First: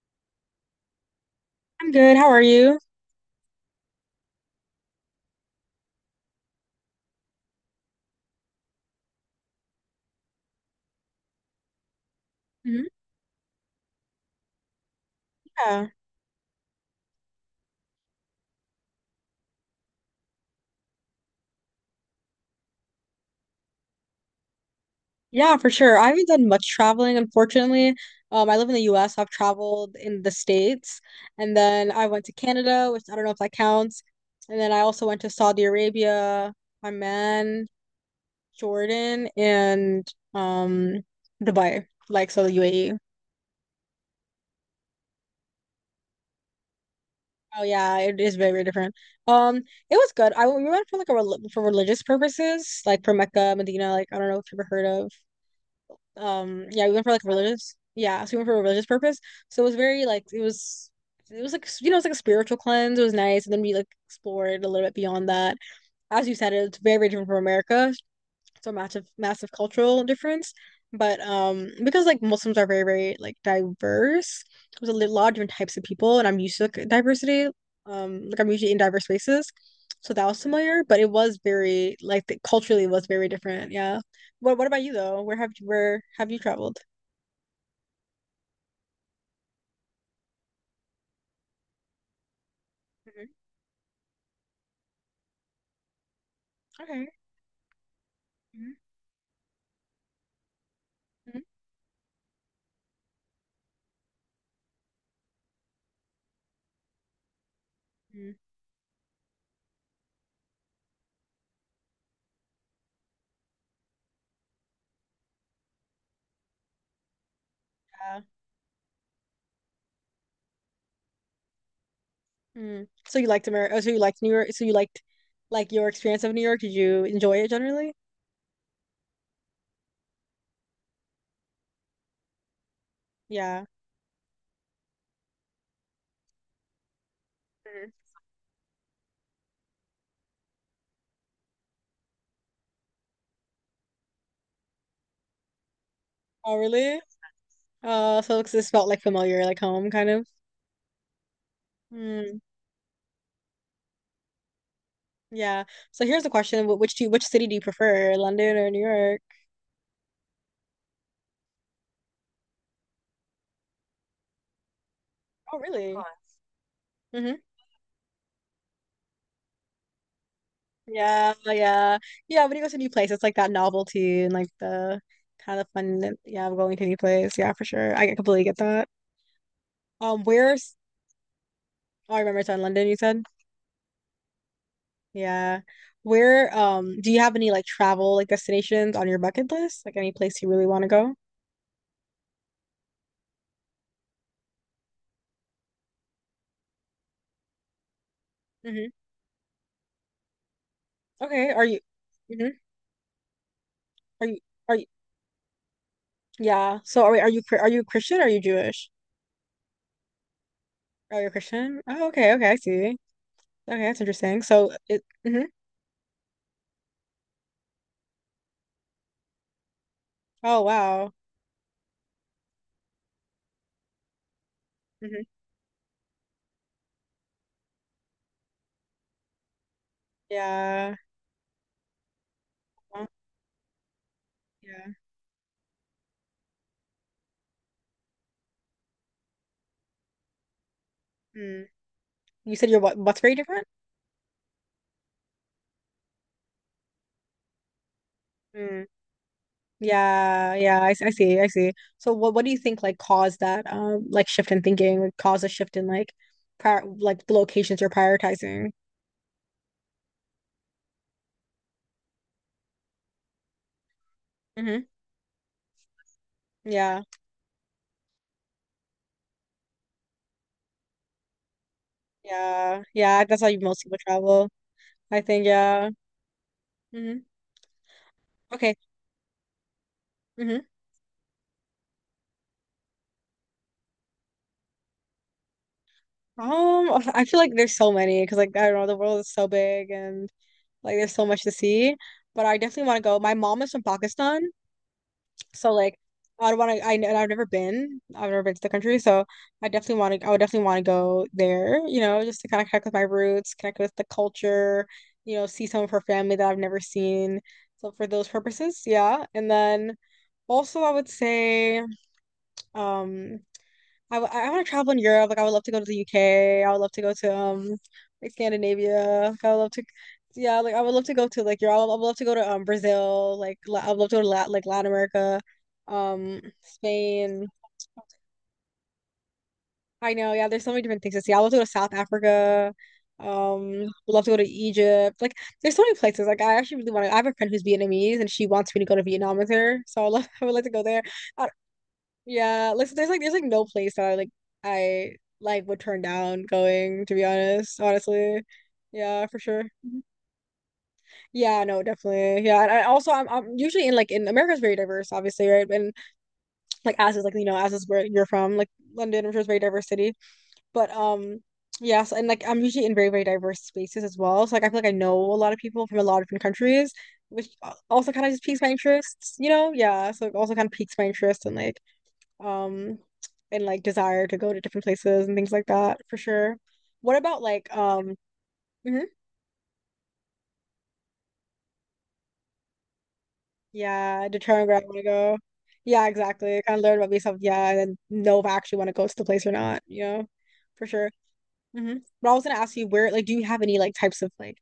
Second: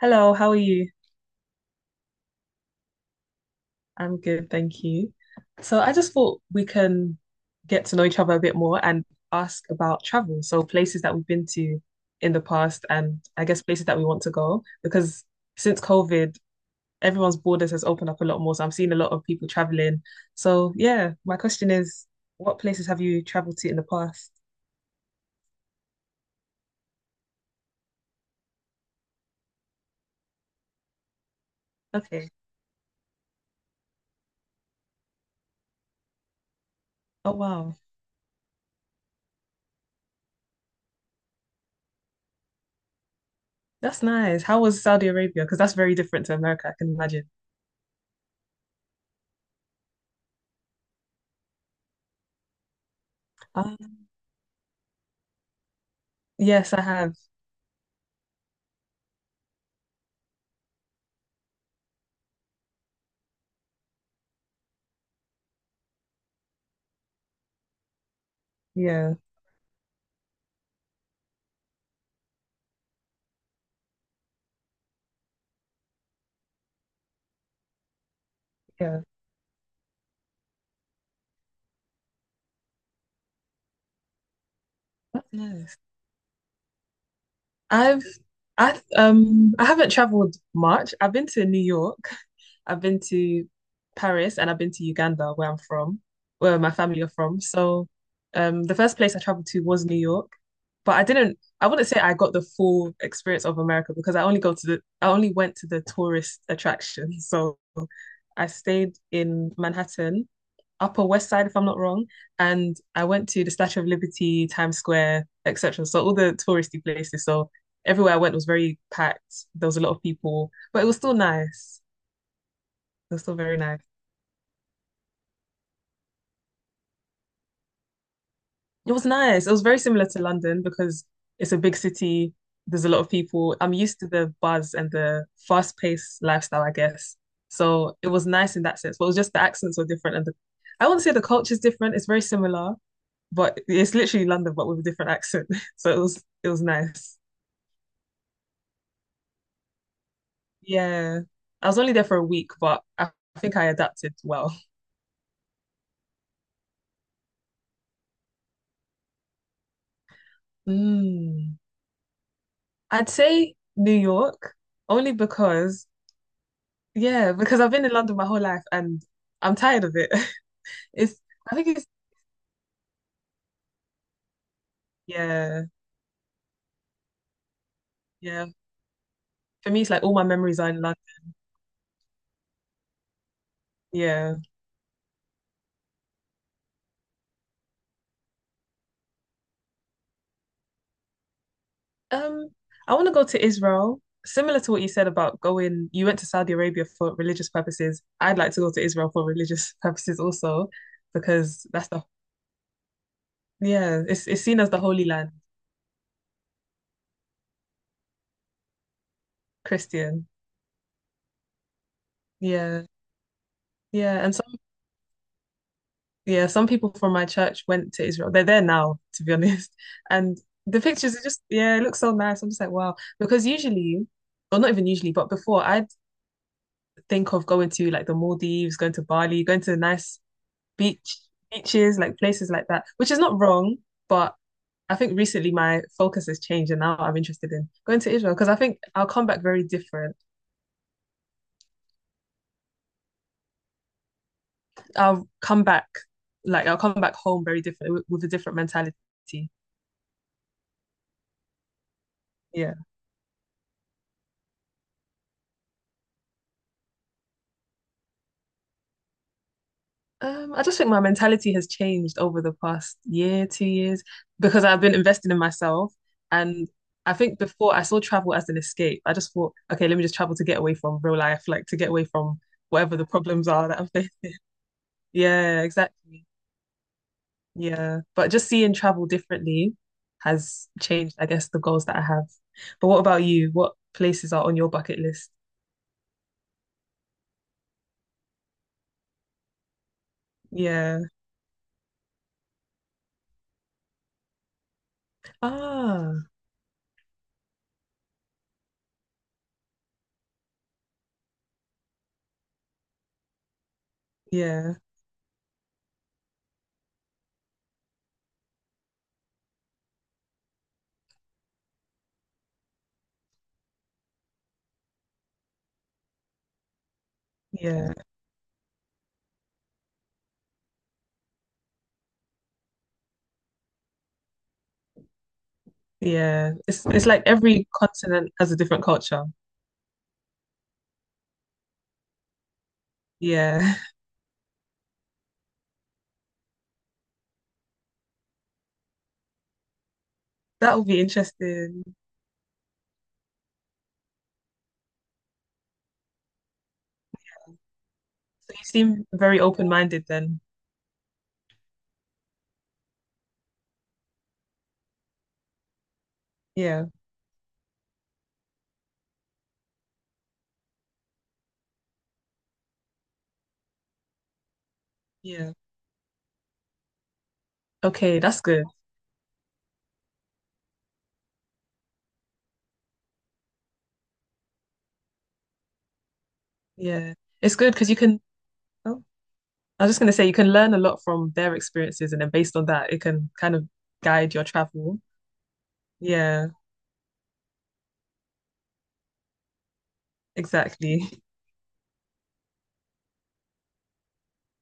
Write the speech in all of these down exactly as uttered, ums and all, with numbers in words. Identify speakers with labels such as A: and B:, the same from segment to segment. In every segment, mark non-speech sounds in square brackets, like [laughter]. A: Hello, how are you?
B: I'm good. How are you?
A: I'm good, thank you. So I just thought we can get to know each other a bit more and ask about travel. So places that we've been to in the past
B: Mhm.
A: and I guess places that we want to go because since
B: Yeah.
A: COVID, everyone's borders has opened up a lot more. So I'm seeing a lot of people traveling. So yeah, my question is, what places have you traveled to in the past?
B: Yeah, for sure. I haven't done much traveling, unfortunately. Um, I live in the U S. I've traveled in the States, and then I went
A: Okay.
B: to Canada, which I don't know if that counts. And then I also went to Saudi Arabia,
A: Oh
B: Oman,
A: wow.
B: Jordan, and um Dubai, like so the U A E.
A: That's nice. How was Saudi Arabia? Because that's very different to America, I can imagine.
B: Oh yeah, it is very, very different. Um, it was good. I we went for like a rel for religious purposes, like for Mecca, Medina,
A: Um,
B: like I don't know if you've ever heard of. Um
A: yes, I
B: yeah, we went for
A: have.
B: like religious yeah so we went for a religious purpose So it was very like it was it was like you know it's like a spiritual cleanse. It was nice, and then we like explored a little bit beyond that. As you said, it's very, very different from America. It's a massive,
A: Yeah,
B: massive cultural difference. But um, because like Muslims are very very like diverse, there's a li- lot of different types of people, and I'm used to like diversity. Um, like I'm usually in
A: yeah.
B: diverse spaces, so that was familiar. But it was very like the, culturally it was very different. Yeah. What What about you though?
A: That's
B: Where have you
A: nice.
B: where have you traveled?
A: I've I um I haven't traveled much. I've been to New York. I've been
B: Mhm.
A: to Paris and I've been to Uganda, where I'm from, where my family
B: Okay.
A: are from. So um,
B: Mm-hmm.
A: the first place I traveled to was New York, but I didn't. I wouldn't say I got the full experience of America because I only go to the I only went to the tourist attractions. [laughs] So
B: Mm-hmm.
A: I stayed in Manhattan, Upper West Side, if I'm not wrong, and I went to the Statue of Liberty, Times Square, et cetera. So all the touristy places. So everywhere I
B: Yeah.
A: went was very packed. There was a lot of people, but it was still nice.
B: Mm. So
A: That's
B: you
A: still
B: liked
A: very
B: America?
A: nice.
B: So you liked New York? So you liked like your experience of New York? Did you enjoy it generally?
A: It was nice. It was very similar to London because it's a big city. There's a lot of people.
B: Yeah.
A: I'm used to the buzz and the fast-paced lifestyle, I guess.
B: Mhm.
A: So it was nice in that sense. But it was just the accents were different and the I wouldn't say the culture's different. It's very similar, but it's literally London, but with a different accent. [laughs] So it was it
B: Oh,
A: was
B: really?
A: nice.
B: Oh, so it's- this felt like familiar, like home, kind of.
A: Yeah. I was only there for a
B: Mm,
A: week, but I think I adapted well.
B: yeah. So here's the question: Wh- Which do you, which city do you prefer, London or New York?
A: Mm. I'd say New York only
B: Oh,
A: because,
B: really? Fun.
A: yeah,
B: Hmm.
A: because I've been in London my whole life and I'm tired of it. [laughs] It's,
B: Yeah,
A: I think it's,
B: yeah, yeah. When you go to a new place, it's like that novelty and like the kind
A: Yeah,
B: of fun. that- Yeah, of going to a new place. Yeah, for sure. I completely
A: yeah.
B: get that.
A: For me, it's like all
B: Um,
A: my memories are
B: where's?
A: in London.
B: Oh, I remember it's in London. You said.
A: Yeah.
B: Yeah. Where? Um, do you have any like travel like destinations on your bucket list? Like any place you really want to go?
A: Um, I want to go to Israel. Similar to what you said about going, you went to Saudi Arabia for religious purposes. I'd like to go to
B: Hmm.
A: Israel for religious [laughs] purposes also,
B: Okay. Are
A: because
B: you?
A: that's the,
B: Hmm.
A: yeah,
B: Are
A: it's
B: you?
A: it's seen as
B: Are
A: the
B: you?
A: Holy Land.
B: Yeah. So are are you Chri- are you Christian? Are you Jewish?
A: Christian.
B: Are you Christian? Oh, okay, okay, I
A: Yeah.
B: see. Okay, that's
A: Yeah. And
B: interesting. So it. Mhm.
A: yeah, some people from my church went to Israel. They're there now, to be [laughs] honest. And
B: Oh
A: the
B: wow.
A: pictures are just, yeah, it looks so nice. I'm just like, wow. Because usually, or not even usually, but
B: Hmm.
A: before, I'd think of going to like the Maldives, going to Bali, going to nice
B: Yeah.
A: beach beaches, like places like that,
B: Well,
A: which is not wrong, but
B: yeah.
A: I think recently my focus has changed and now I'm interested in going to Israel because I think I'll come back very different.
B: Mm. You said your what? What's very different?
A: I'll come back, like I'll come back home very different with, with a different
B: Mm.
A: mentality.
B: Yeah. Yeah. I, s- I see. I see. So what what do you
A: Yeah.
B: think like caused that um like shift in thinking? Like cause a shift in like prior like the locations you're prioritizing?
A: Um, I just think my mentality has changed over the past year, two years, because I've
B: Hmm.
A: been investing in myself. And
B: Yeah.
A: I think before I saw travel as an escape. I just thought, okay, let me just travel to get away from real life, like to get away from
B: Yeah.
A: whatever the
B: Yeah. That's how
A: problems
B: you
A: are that
B: most
A: I'm
B: people
A: facing. [laughs]
B: travel. I think.
A: Yeah,
B: Yeah.
A: exactly.
B: Hmm.
A: Yeah. But just seeing
B: Okay.
A: travel differently
B: Mm-hmm.
A: has changed, I guess, the goals that I have. But what about you? What places are on your bucket list?
B: Um, I feel like there's so many because like I don't know, the world is so big and like
A: Yeah.
B: there's so much to see. But I definitely want to go. My mom is from Pakistan, so like
A: Ah,
B: I don't want to. I and I've never been. I've never been to the country, so I definitely want to. I would definitely want to go there. You know, just to kind of connect with my roots, connect with the
A: yeah,
B: culture. You know, see some of her family that I've never seen. So for those purposes, yeah. And then also I would say, um, I, w- I want to travel in Europe. Like I would love to go to the U K. I would love to go to um
A: yeah.
B: like Scandinavia. Like, I would love to, yeah. Like I would love to go to like Europe. I would, I would love to go to um Brazil. Like La- I would love to go to Lat like Latin America, um
A: Yeah, it's it's like
B: Spain.
A: every continent has a different culture.
B: I know. Yeah, there's so many different things to see. I would love to go to South Africa. Um,
A: Yeah,
B: would love to go to Egypt. Like there's so many places. Like I actually really want to. I have a friend who's Vietnamese and she wants me to go to Vietnam with her. So I love. [laughs] I would
A: [laughs]
B: like to
A: that
B: go
A: will be
B: there.
A: interesting.
B: Yeah, like so there's like there's like no place that I like I like would turn down going, to be honest, honestly.
A: So you seem
B: Yeah, for
A: very
B: sure. Mhm.
A: open-minded then.
B: Yeah, no, definitely. Yeah, and I also I'm I'm usually in like in America's very diverse, obviously, right? And
A: Yeah,
B: like as is like you know as is where you're from, like London, I'm sure is a very diverse city. But um, yeah, so, and like I'm usually in very very diverse spaces as well. So like I feel like I know a lot
A: yeah.
B: of people from a lot of different countries, which al- also
A: Okay,
B: kind of
A: that's
B: just piques
A: good.
B: my interests, you know? Yeah, so it also kind of piques my interest and like um and like desire to go to different places and things like that for sure.
A: Yeah,
B: What about
A: it's good
B: like
A: because you
B: um
A: can. Oh,
B: mhm,
A: I was just gonna say you can learn a lot from their experiences, and then based on that, it can kind of
B: yeah,
A: guide your
B: determine where I want
A: travel.
B: to go. Yeah,
A: Yeah,
B: exactly. Kind of learn about myself, yeah, and then know if I actually want to go to the place or not, you know, for
A: exactly.
B: sure. Hmm. But I was gonna ask you where like do you have any like types of like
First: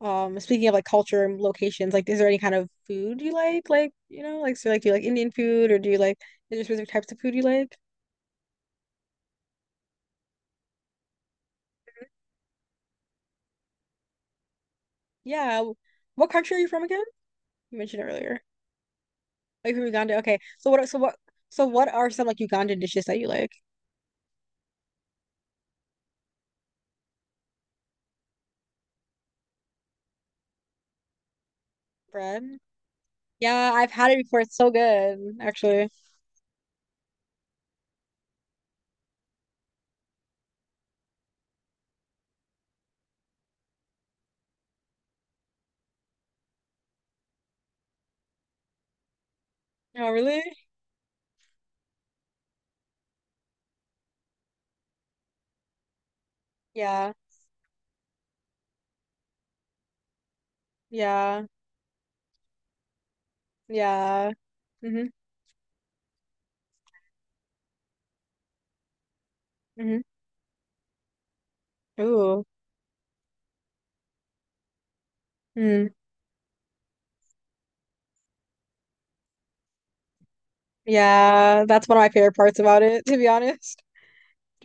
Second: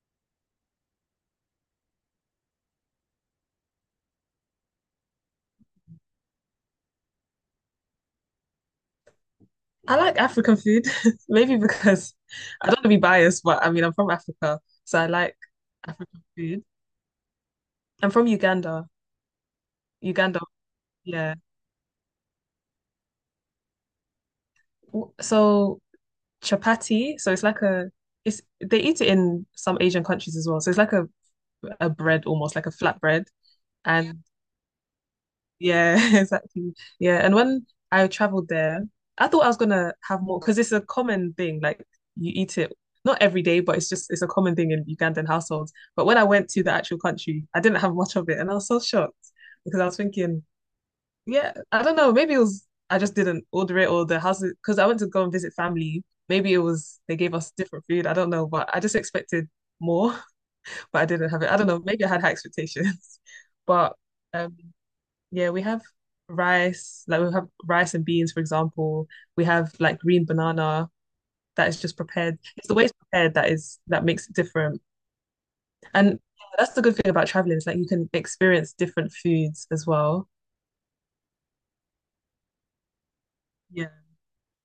B: um speaking of like culture and locations, like is there any kind of food you like? Like, you know, like so like do you like Indian food or do you like is there specific types of food you like?
A: I like African food, [laughs] maybe because I don't want to be biased, but I mean I'm from Africa, so I like
B: Yeah. w-
A: African
B: What country are
A: food.
B: you from again? You mentioned
A: I'm from
B: earlier.
A: Uganda.
B: Are you from Uganda? Okay.
A: Uganda,
B: So what? So what?
A: yeah.
B: So what are some like Ugandan dishes that you like?
A: w- So chapati, so it's like a it's they eat it in some Asian countries as well. So it's like a a bread
B: Bread?
A: almost like a flat bread.
B: Yeah, I've
A: Yeah.
B: had it
A: And
B: before. It's so good, actually.
A: yeah, [laughs] exactly. Yeah. And when I traveled there, I thought I was gonna have more because it's a common thing. Like you eat it not every day, but it's just it's a common thing in Ugandan households. But when I went to the actual country, I didn't have much of it and I was so shocked because I was
B: Oh, really?
A: thinking, yeah, I don't know. Maybe it was I just didn't order it or the house because I went to go and visit family. Maybe it was
B: Yeah.
A: they gave us different food. I don't know, but I just expected more, [laughs] but I didn't have
B: Yeah.
A: it. I don't know. Maybe I had high expectations. [laughs] But
B: Yeah.
A: um
B: Mm-hmm.
A: yeah, we have rice, like we have rice and beans, for example. We have
B: Mm-hmm.
A: like green banana that is just prepared.
B: Ooh.
A: It's the way it's prepared that is that makes it different.
B: Mm.
A: And that's the good thing about traveling, is like you can experience different foods as well.
B: Yeah. That's one of my favorite parts about it, to be honest.
A: Yeah.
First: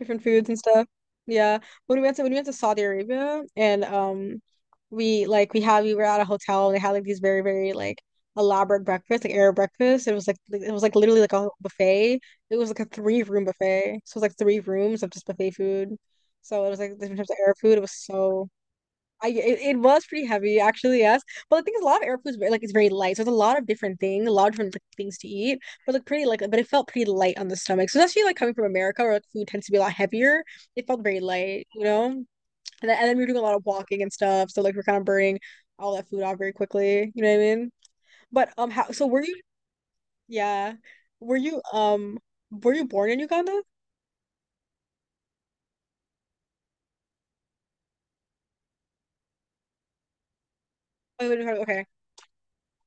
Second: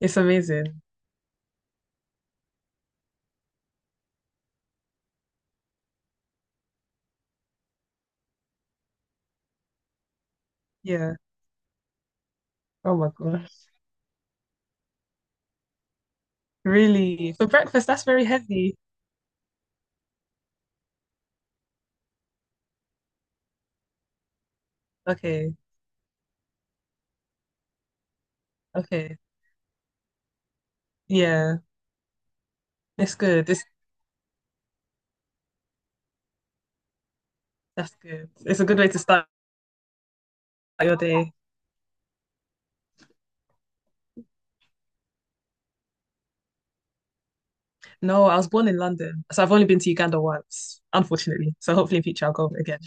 A: It's
B: foods and
A: amazing.
B: stuff. Yeah. When we went to when we went to Saudi Arabia and um we like we had we were at a hotel and they had like these very, very like elaborate breakfast, like Arab breakfast. It was like li- it was like
A: Yeah.
B: literally like a buffet. It was like a
A: Oh my
B: three room
A: gosh.
B: buffet. So it was like three rooms of just buffet food. So it was like different types
A: Really?
B: of
A: For
B: Arab food. It
A: breakfast,
B: was
A: that's very
B: so
A: heavy.
B: I it, it was pretty heavy actually, yes. But the thing is a lot of Arab food is very, like it's very light. So it's a lot of different things, a lot of different like, things to
A: Okay.
B: eat, but like pretty like but it felt pretty light on the stomach. So especially like coming from America where
A: Okay.
B: like food tends to be a lot heavier, it felt very
A: Yeah.
B: light, you know. And then, and
A: It's
B: then we were doing a
A: good.
B: lot
A: It's
B: of walking and stuff, so like we're kind of burning all that food off very quickly. You know what I mean?
A: that's good.
B: But
A: It's a
B: um,
A: good way
B: how
A: to
B: so were
A: start
B: you? Yeah,
A: your day.
B: were you um, were you born in Uganda?
A: No, I was born in London, so I've only been to Uganda once,
B: Oh, you were-
A: unfortunately. So
B: okay,
A: hopefully in future I'll go again.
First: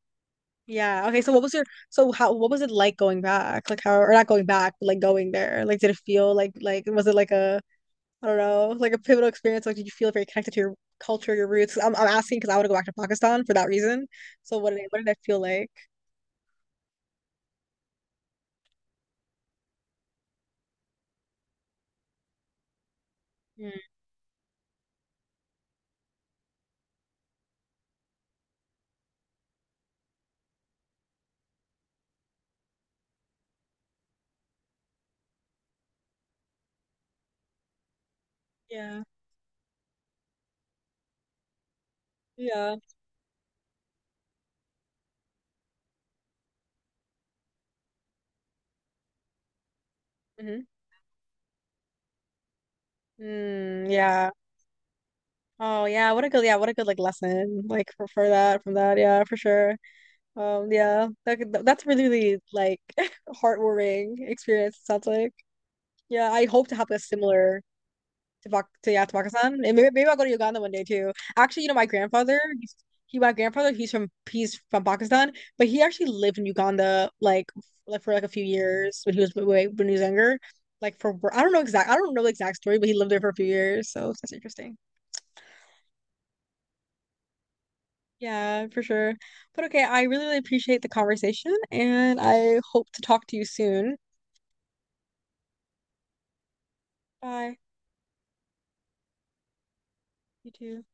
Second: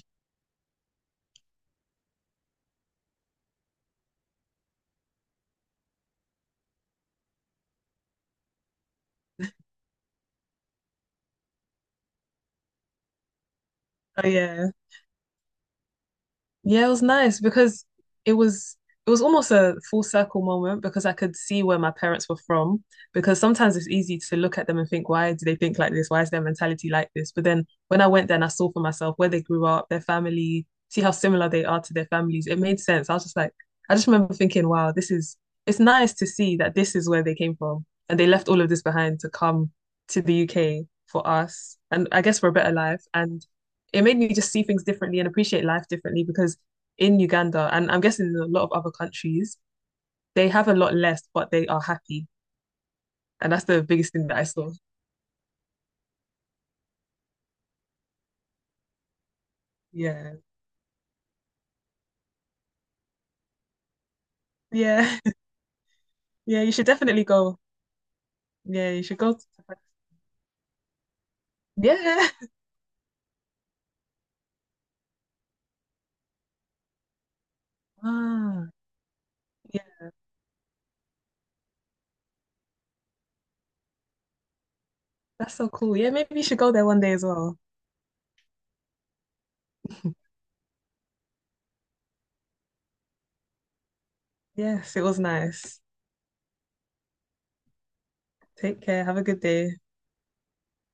B: Yeah. Okay. So what was your so how what was it like going back? Like how or not going back, but like going there? Like did it feel like like was it like a I don't know, like a pivotal experience? Like did you feel very connected to your culture, your roots? 'Cause I'm I'm asking because I want to go back to Pakistan for that reason.
A: Oh
B: So
A: yeah.
B: what did it, what did that feel like?
A: Yeah, it was nice because it was it was almost a full circle moment because I could see where my parents were from. Because sometimes
B: Mm.
A: it's easy to look at them and think, why do they think like this? Why is their mentality like this? But then when I went there and I saw for myself where they grew up, their family, see how similar they are to their families, it made sense. I was just like, I just remember thinking, wow, this is it's nice to see that this is where they came from. And they left all of this
B: Yeah.
A: behind to come to the U K for us and I guess for a better
B: Yeah.
A: life. And it made me just see things differently and appreciate life differently because in Uganda and I'm guessing in a lot of other countries, they
B: Hmm.
A: have a lot less, but they are happy. And that's the
B: Mm,
A: biggest thing
B: yeah.
A: that I saw.
B: Oh yeah, what a good yeah, what a good like lesson like for, for that from that yeah for sure.
A: Yeah.
B: Um yeah, that, could- that's really really like [laughs] heartwarming experience. It sounds
A: Yeah.
B: like.
A: [laughs]
B: Yeah, I
A: Yeah.
B: hope
A: You
B: to
A: should
B: have a
A: definitely go.
B: similar to Pak
A: Yeah.
B: to yeah
A: You
B: to
A: should go.
B: Pakistan, and maybe, maybe I'll go to Uganda one day too. Actually, you know, my
A: Yeah.
B: grandfather, he's, he my grandfather, he's from he's from Pakistan, but he actually lived in Uganda like like for like a few
A: Ah,
B: years when he was way
A: yeah.
B: when he was younger. Like for wor- I don't know exact I don't know the exact story, but he lived there for a few years, so that's interesting.
A: That's so cool. Yeah. Maybe you should go there one day as well.
B: Yeah, for sure. But okay, I really, really appreciate the conversation, and I hope to talk to you soon.
A: Yes. It was nice.
B: Bye.
A: Take care. Have a good day.
B: You too.